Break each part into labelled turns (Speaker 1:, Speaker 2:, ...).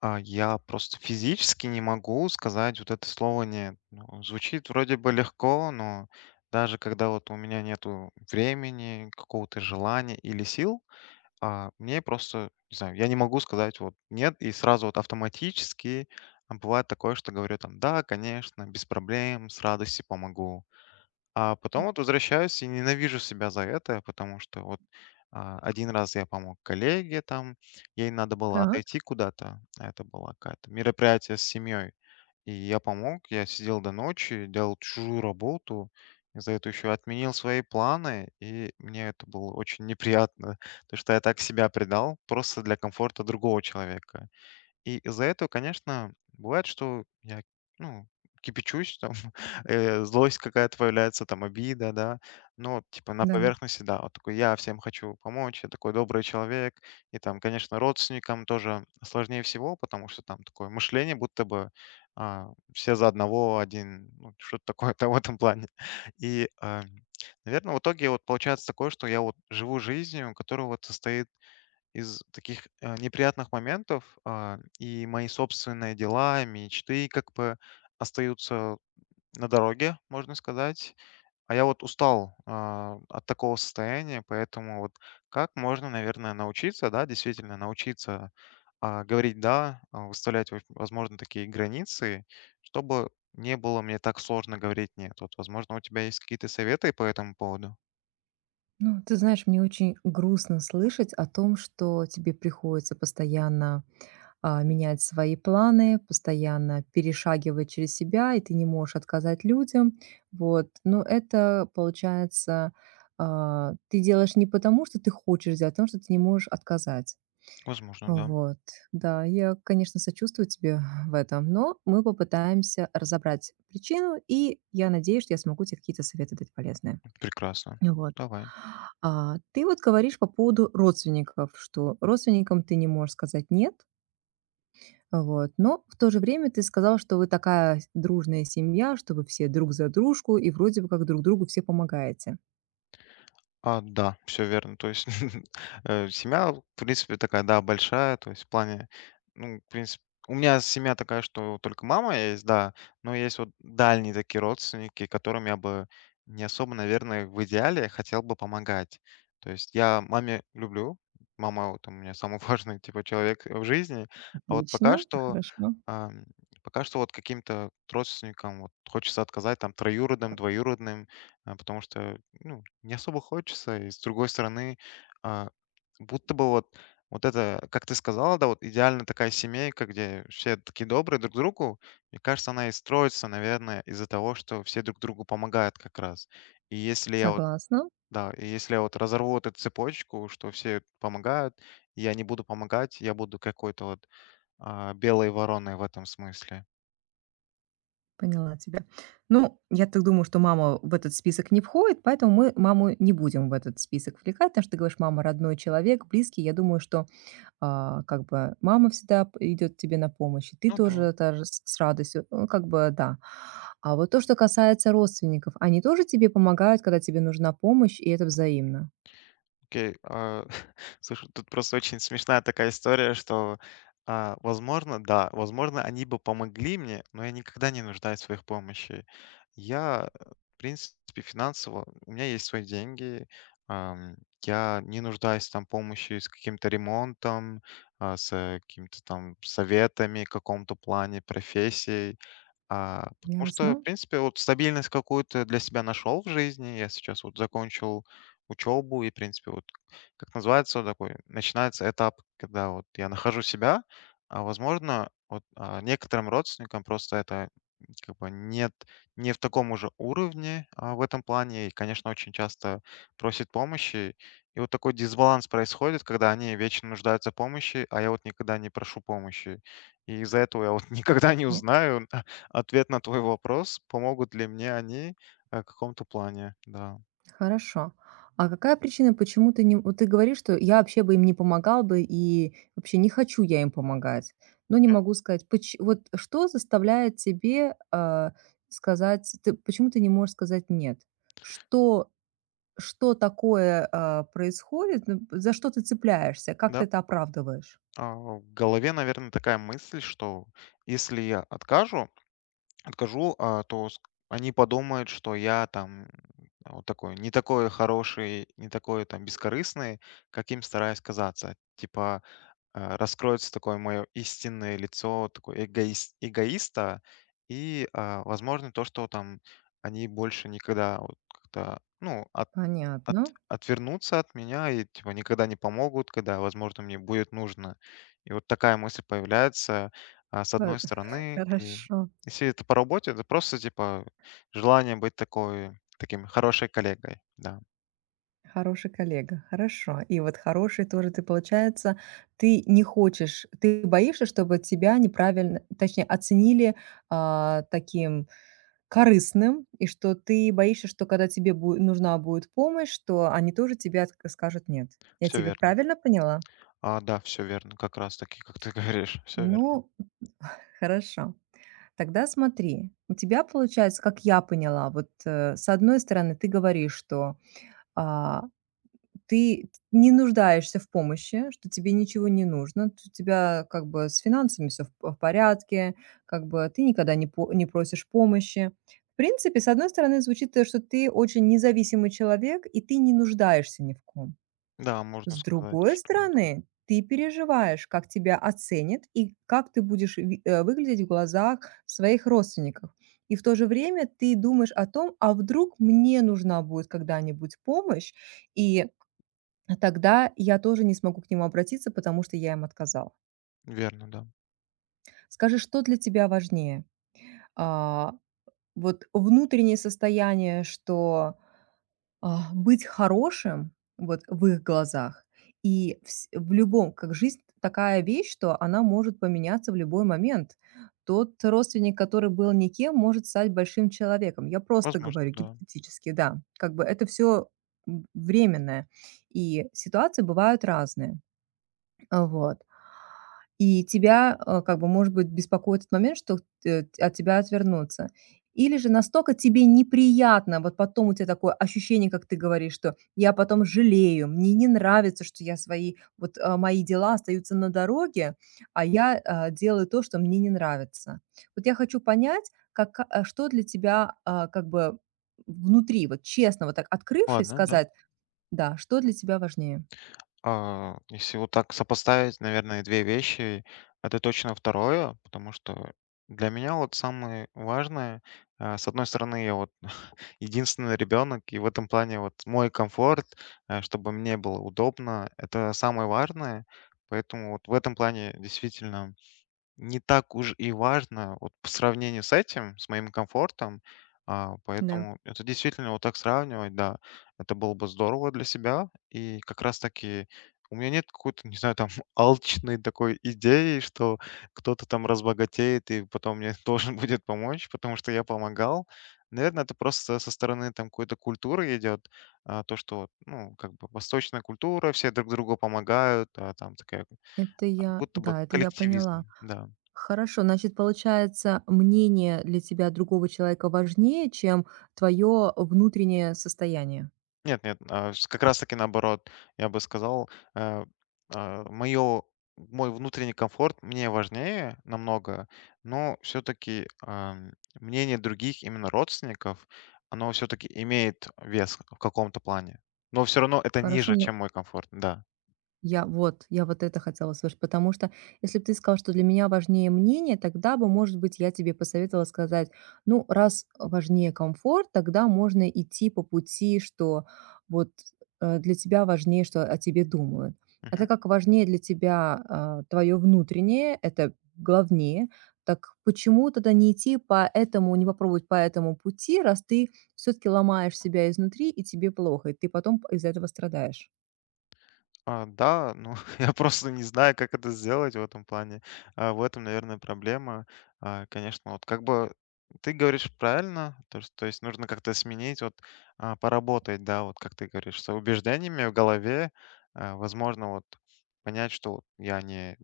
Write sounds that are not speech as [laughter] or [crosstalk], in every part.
Speaker 1: Я просто физически не могу сказать вот это слово "нет". Ну, звучит вроде бы легко, но даже когда вот у меня нету времени, какого-то желания или сил, мне просто, не знаю, я не могу сказать вот "нет" и сразу вот автоматически. Бывает такое, что говорю там: "Да, конечно, без проблем, с радостью помогу". А потом вот возвращаюсь и ненавижу себя за это, потому что вот один раз я помог коллеге там, ей надо было
Speaker 2: Так,
Speaker 1: отойти куда-то, а это было какое-то мероприятие с семьей, и я помог, я сидел до ночи, делал чужую работу, и за это еще отменил свои планы, и мне это было очень неприятно, [laughs] то что я так себя предал просто для комфорта другого человека. И из-за этого, конечно, бывает, что я, ну, кипячусь, там, [laughs] злость какая-то появляется, там, обида, да. Но, типа, на
Speaker 2: да.
Speaker 1: поверхности, да, вот такой, я всем хочу помочь, я такой добрый человек. И там, конечно, родственникам тоже сложнее всего, потому что там такое мышление, будто бы а, все за одного, один, ну, что-то такое-то [laughs] в этом плане. И, наверное, в итоге вот получается такое, что я вот живу жизнью, которая вот состоит из таких, неприятных моментов, и мои собственные дела, мечты как бы остаются на дороге, можно сказать. А я вот устал, от такого состояния, поэтому вот как можно, наверное, научиться, да, действительно научиться, говорить "да", выставлять, во возможно, такие границы, чтобы не было мне так сложно говорить "нет". Вот, возможно, у тебя есть какие-то советы по этому поводу?
Speaker 2: Ну, ты знаешь, мне очень грустно слышать о том, что тебе приходится постоянно менять свои планы, постоянно перешагивать через себя, и ты не можешь отказать людям. Вот. Но это получается, ты делаешь не потому, что ты хочешь делать, а потому, что ты не можешь отказать.
Speaker 1: Возможно, да.
Speaker 2: Вот, да, я, конечно, сочувствую тебе [laughs] в этом, но мы попытаемся разобрать причину, и я надеюсь, что я смогу тебе какие-то советы дать полезные.
Speaker 1: Прекрасно.
Speaker 2: Вот.
Speaker 1: Давай.
Speaker 2: Ты вот говоришь по поводу родственников, что родственникам ты не можешь сказать "нет", вот, но в то же время ты сказала, что вы такая с дружная семья, что вы все друг за дружку и вроде бы как друг другу все помогаете.
Speaker 1: Да, все верно. То есть, [laughs] семья, в принципе, такая, да, большая. То есть в плане, ну, в принципе, у меня семья такая, что только мама есть, да, но есть вот дальние такие родственники, которым я бы не особо, наверное, в идеале хотел бы помогать. То есть я маме люблю, мама вот у меня самый [laughs] важный типа человек в жизни, а вот
Speaker 2: Отлично, это хорошо.
Speaker 1: ам, пока что вот каким-то родственникам вот хочется отказать там троюродным, двоюродным, потому что, ну, не особо хочется. И с другой стороны, а, будто бы вот, вот это, как ты сказала, да, вот идеально такая семейка, где все такие добрые друг другу, мне кажется, она и строится, наверное, из-за того, что все друг другу помогают как раз. И если я вот,
Speaker 2: Согласна,
Speaker 1: Да, и если я вот разорву вот эту цепочку, что все помогают, я не буду помогать, я буду какой-то вот белой вороной в этом смысле.
Speaker 2: поняла тебя. Ну, я так думаю, что мама в этот список не входит, поэтому мы маму не будем в этот список вовлекать, потому что ты говоришь: "Мама- родной человек, близкий". Я думаю, что как бы мама всегда п идёт тебе на помощь, и ты
Speaker 1: Ну да.
Speaker 2: тоже даже с радостью. Ну, как бы да. А вот то, что касается родственников, они тоже тебе помогают, когда тебе нужна помощь, и это взаимно?
Speaker 1: Окей, [laughs] слушай, тут просто очень смешная такая история, что возможно, да, возможно, они бы помогли мне, но я никогда не нуждаюсь в их помощи. Я, в принципе, финансово, у меня есть свои деньги. ам, я не нуждаюсь там помощи с каким-то ремонтом, с какими-то там советами в каком-то плане, профессией. Потому что,
Speaker 2: Ясно.
Speaker 1: в принципе, вот стабильность какую-то для себя нашел в жизни. Я сейчас вот закончил учебу и, в принципе, вот как называется такой, начинается этап, когда вот я нахожу себя, а возможно, вот некоторым родственникам просто это как бы нет, не в таком уже уровне в этом плане, и, конечно, очень часто просит помощи. И вот такой дисбаланс происходит, когда они вечно нуждаются в помощи, а я вот никогда не прошу помощи. И из-за этого я вот [laughs] никогда не
Speaker 2: Е
Speaker 1: узнаю ответ на твой вопрос, помогут ли мне они в каком-то плане, да.
Speaker 2: Хорошо. А какая причина, почему ты не вот ты говоришь, что я вообще бы им не помогал бы, и вообще не хочу я им помогать, но не могу сказать, поч вот что заставляет тебе, сказать ты почему ты не можешь сказать нет? Что Что такое, происходит, ну, за что ты цепляешься, как ты
Speaker 1: Да,
Speaker 2: это оправдываешь?
Speaker 1: в голове, наверное, такая мысль, что если я откажу, то они подумают, что я там вот такой, не такой хороший, не такой там бескорыстный, каким стараюсь казаться. Типа раскроется такое мое истинное лицо, такое эгоиста, и, возможно, то, что там они больше никогда вот как-то, ну, от
Speaker 2: Понятно.
Speaker 1: отвернутся от меня и, типа, никогда не помогут, когда, возможно, мне будет нужно. И вот такая мысль появляется, с
Speaker 2: По
Speaker 1: одной
Speaker 2: [laughs]
Speaker 1: стороны. И
Speaker 2: Хорошо.
Speaker 1: если это по работе, это просто, типа, желание быть такой таким хорошей коллегой. Да,
Speaker 2: Хороший коллега. Хорошо. И вот хороший тоже ты, получается, ты не хочешь, ты боишься, чтобы тебя неправильно, точнее, оценили, таким корыстным, и что ты боишься, что когда тебе бу нужна будет помощь, что они тоже тебе отк скажут нет. Я
Speaker 1: все
Speaker 2: тебя
Speaker 1: верно.
Speaker 2: правильно поняла?
Speaker 1: Да, все верно, как раз таки, как ты [laughs] говоришь, все верно.
Speaker 2: Ну, [laughs] хорошо. Тогда смотри, у тебя получается, как я поняла, вот с одной стороны ты говоришь, что а, ты не нуждаешься в помощи, что тебе ничего не нужно, у тебя как бы с финансами все в порядке, как бы ты никогда не, не просишь помощи. В принципе, с одной стороны звучит, что ты очень независимый человек, и ты не нуждаешься ни в ком.
Speaker 1: Да, можно
Speaker 2: С
Speaker 1: сказать,
Speaker 2: другой
Speaker 1: что
Speaker 2: стороны, ты переживаешь, как тебя оценят и как ты будешь выглядеть в глазах своих родственников. И в то же время ты думаешь о том, а вдруг мне нужна будет когда-нибудь помощь, и тогда я тоже не смогу к нему обратиться, потому что я им отказала.
Speaker 1: верно, да.
Speaker 2: Скажи, что для тебя важнее? А, вот внутреннее состояние, что быть хорошим вот в их глазах. И вс В любом как жизнь такая вещь, что она может поменяться в любой момент. Тот родственник, который был никем, может стать большим человеком. Я просто
Speaker 1: Возможно,
Speaker 2: говорю
Speaker 1: да.
Speaker 2: гипотетически, да. Как бы это все временное, и ситуации бывают разные. Вот. И тебя, как бы, может быть, беспокоит этот момент, что т от тебя отвернутся. Или же настолько тебе неприятно, вот потом у тебя такое ощущение, как ты говоришь, что я потом жалею, мне не нравится, что я свои, вот, мои дела остаются на дороге, а я, делаю то, что мне не нравится. Вот я хочу понять, как что для тебя, как бы внутри, вот честно, вот так открывшись,
Speaker 1: Ладно, да.
Speaker 2: сказать, да, что для тебя важнее?
Speaker 1: Если вот так сопоставить, наверное, 2 вещи, это точно второе, потому что для меня вот самое важное, с одной стороны, я вот [laughs] единственный ребенок, и в этом плане вот мой комфорт, чтобы мне было удобно, это самое важное. Поэтому вот в этом плане действительно не так уж и важно вот по сравнению с этим, с моим комфортом. А,
Speaker 2: Да,
Speaker 1: поэтому это действительно вот так сравнивать, да, это было бы здорово для себя. И как раз таки у меня нет какой-то, не знаю, там [laughs] алчной такой идеи, что кто-то там разбогатеет и потом мне [laughs] должен будет помочь, потому что я помогал. Наверное, это просто со стороны там какой-то культуры идет, то, что, вот, ну, как бы восточная культура, все друг другу помогают, там такая, будто бы
Speaker 2: это я поняла.
Speaker 1: коллективизм, да.
Speaker 2: Хорошо, значит, получается, мнение для тебя другого человека важнее, чем твое внутреннее состояние.
Speaker 1: Нет, нет, а, с как раз таки наоборот. Я бы сказал, э, а, моё мой внутренний комфорт мне важнее намного, но все таки мнение других, именно родственников, оно все таки имеет вес в каком-то плане. Но все равно это
Speaker 2: Хорошо,
Speaker 1: ниже, чем мой комфорт, да.
Speaker 2: я вот, это хотела услышать, потому что если бы ты сказал, что для меня важнее мнение, тогда бы, может быть, я тебе посоветовала сказать, ну, раз важнее комфорт, тогда можно идти по пути, что вот для тебя важнее, что о тебе думают. А так как важнее для тебя твое внутреннее, это главнее, так почему тогда не идти по этому, не попробовать по этому пути, раз ты все-таки ломаешь себя изнутри, и тебе плохо, и ты потом из-за этого страдаешь?
Speaker 1: Да, ну, [laughs] я просто не знаю, как это сделать в этом плане. В этом, наверное, проблема. Конечно, вот как бы ты говоришь правильно, то есть нужно как-то сменить, вот поработать, да, вот как ты говоришь, с убеждениями в голове. Возможно, вот понять, что вот я не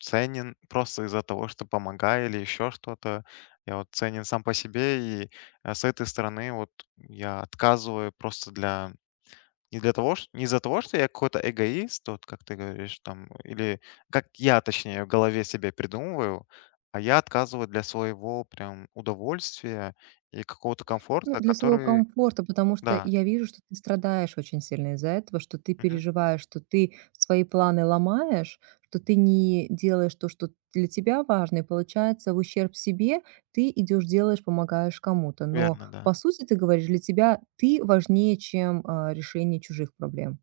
Speaker 1: ценен просто из-за того, что помогаю или еще что-то. Я вот ценен сам по себе, и с этой стороны вот я отказываю просто для не для того, чт не из-за того, что я какой-то эгоист, вот как ты говоришь там, или как я, точнее, в голове себе придумываю, а я отказываю для своего прям удовольствия и какого-то
Speaker 2: Ну,
Speaker 1: комфорта,
Speaker 2: для своего
Speaker 1: который.
Speaker 2: комфорта, потому что
Speaker 1: Да.
Speaker 2: я вижу, что ты страдаешь очень сильно из-за этого, что ты
Speaker 1: Мгм.
Speaker 2: переживаешь, что ты свои планы ломаешь, что ты не делаешь то, что для тебя важно, и получается в ущерб себе ты идешь, делаешь, помогаешь кому-то. Но
Speaker 1: Верно, да.
Speaker 2: по сути ты говоришь, для тебя ты важнее, чем решение чужих проблем.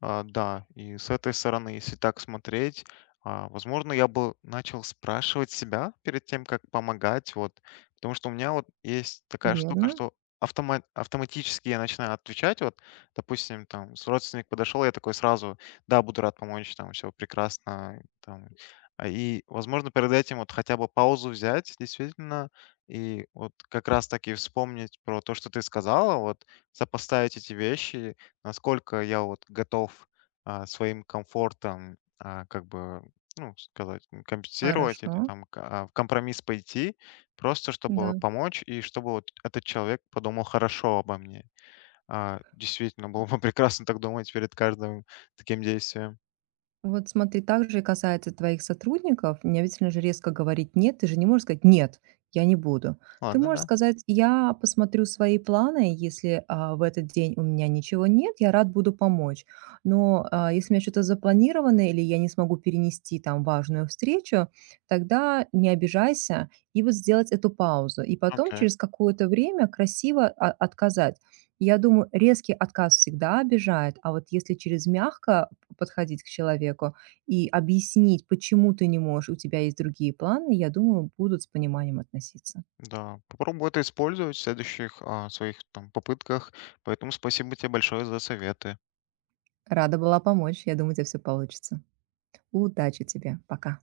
Speaker 1: Да, и с этой стороны, если так смотреть, возможно, я бы начал спрашивать себя перед тем, как помогать, вот, потому что у меня вот есть такая штука,
Speaker 2: Верно?
Speaker 1: что автоматически я начинаю отвечать, вот, допустим, там, с родственник подошел, я такой сразу, да, буду рад помочь, там, все прекрасно, там. И, возможно, перед этим вот хотя бы паузу взять, действительно, и вот как раз таки вспомнить про то, что ты сказала, вот, сопоставить эти вещи, насколько я вот готов, своим комфортом, как бы, ну, сказать, компенсировать или
Speaker 2: Хорошо.
Speaker 1: там в компромисс пойти, просто чтобы
Speaker 2: Да.
Speaker 1: помочь и чтобы вот этот человек подумал хорошо обо мне. Действительно, было бы [laughs] прекрасно так думать перед каждым таким действием.
Speaker 2: Вот смотри, также и касается твоих сотрудников. Не обязательно же резко говорить «нет». Ты же не можешь сказать «нет, я не буду». Ты
Speaker 1: Ладно,
Speaker 2: можешь
Speaker 1: да.
Speaker 2: сказать «я посмотрю свои планы, если в этот день у меня ничего нет, я рад буду помочь. Но если у меня что-то запланировано или я не смогу перенести там важную встречу, тогда не обижайся и вот сделать эту паузу. И потом
Speaker 1: Окей.
Speaker 2: через какое-то время красиво отказать. Я думаю, резкий отказ всегда обижает, а вот если через мягко подходить к человеку и объяснить, почему ты не можешь, у тебя есть другие планы, я думаю, будут с пониманием относиться.
Speaker 1: Да. Попробую это использовать в следующих, своих там попытках. Поэтому спасибо тебе большое за советы.
Speaker 2: Рада была помочь. Я думаю, у тебя все получится. Удачи тебе. Пока.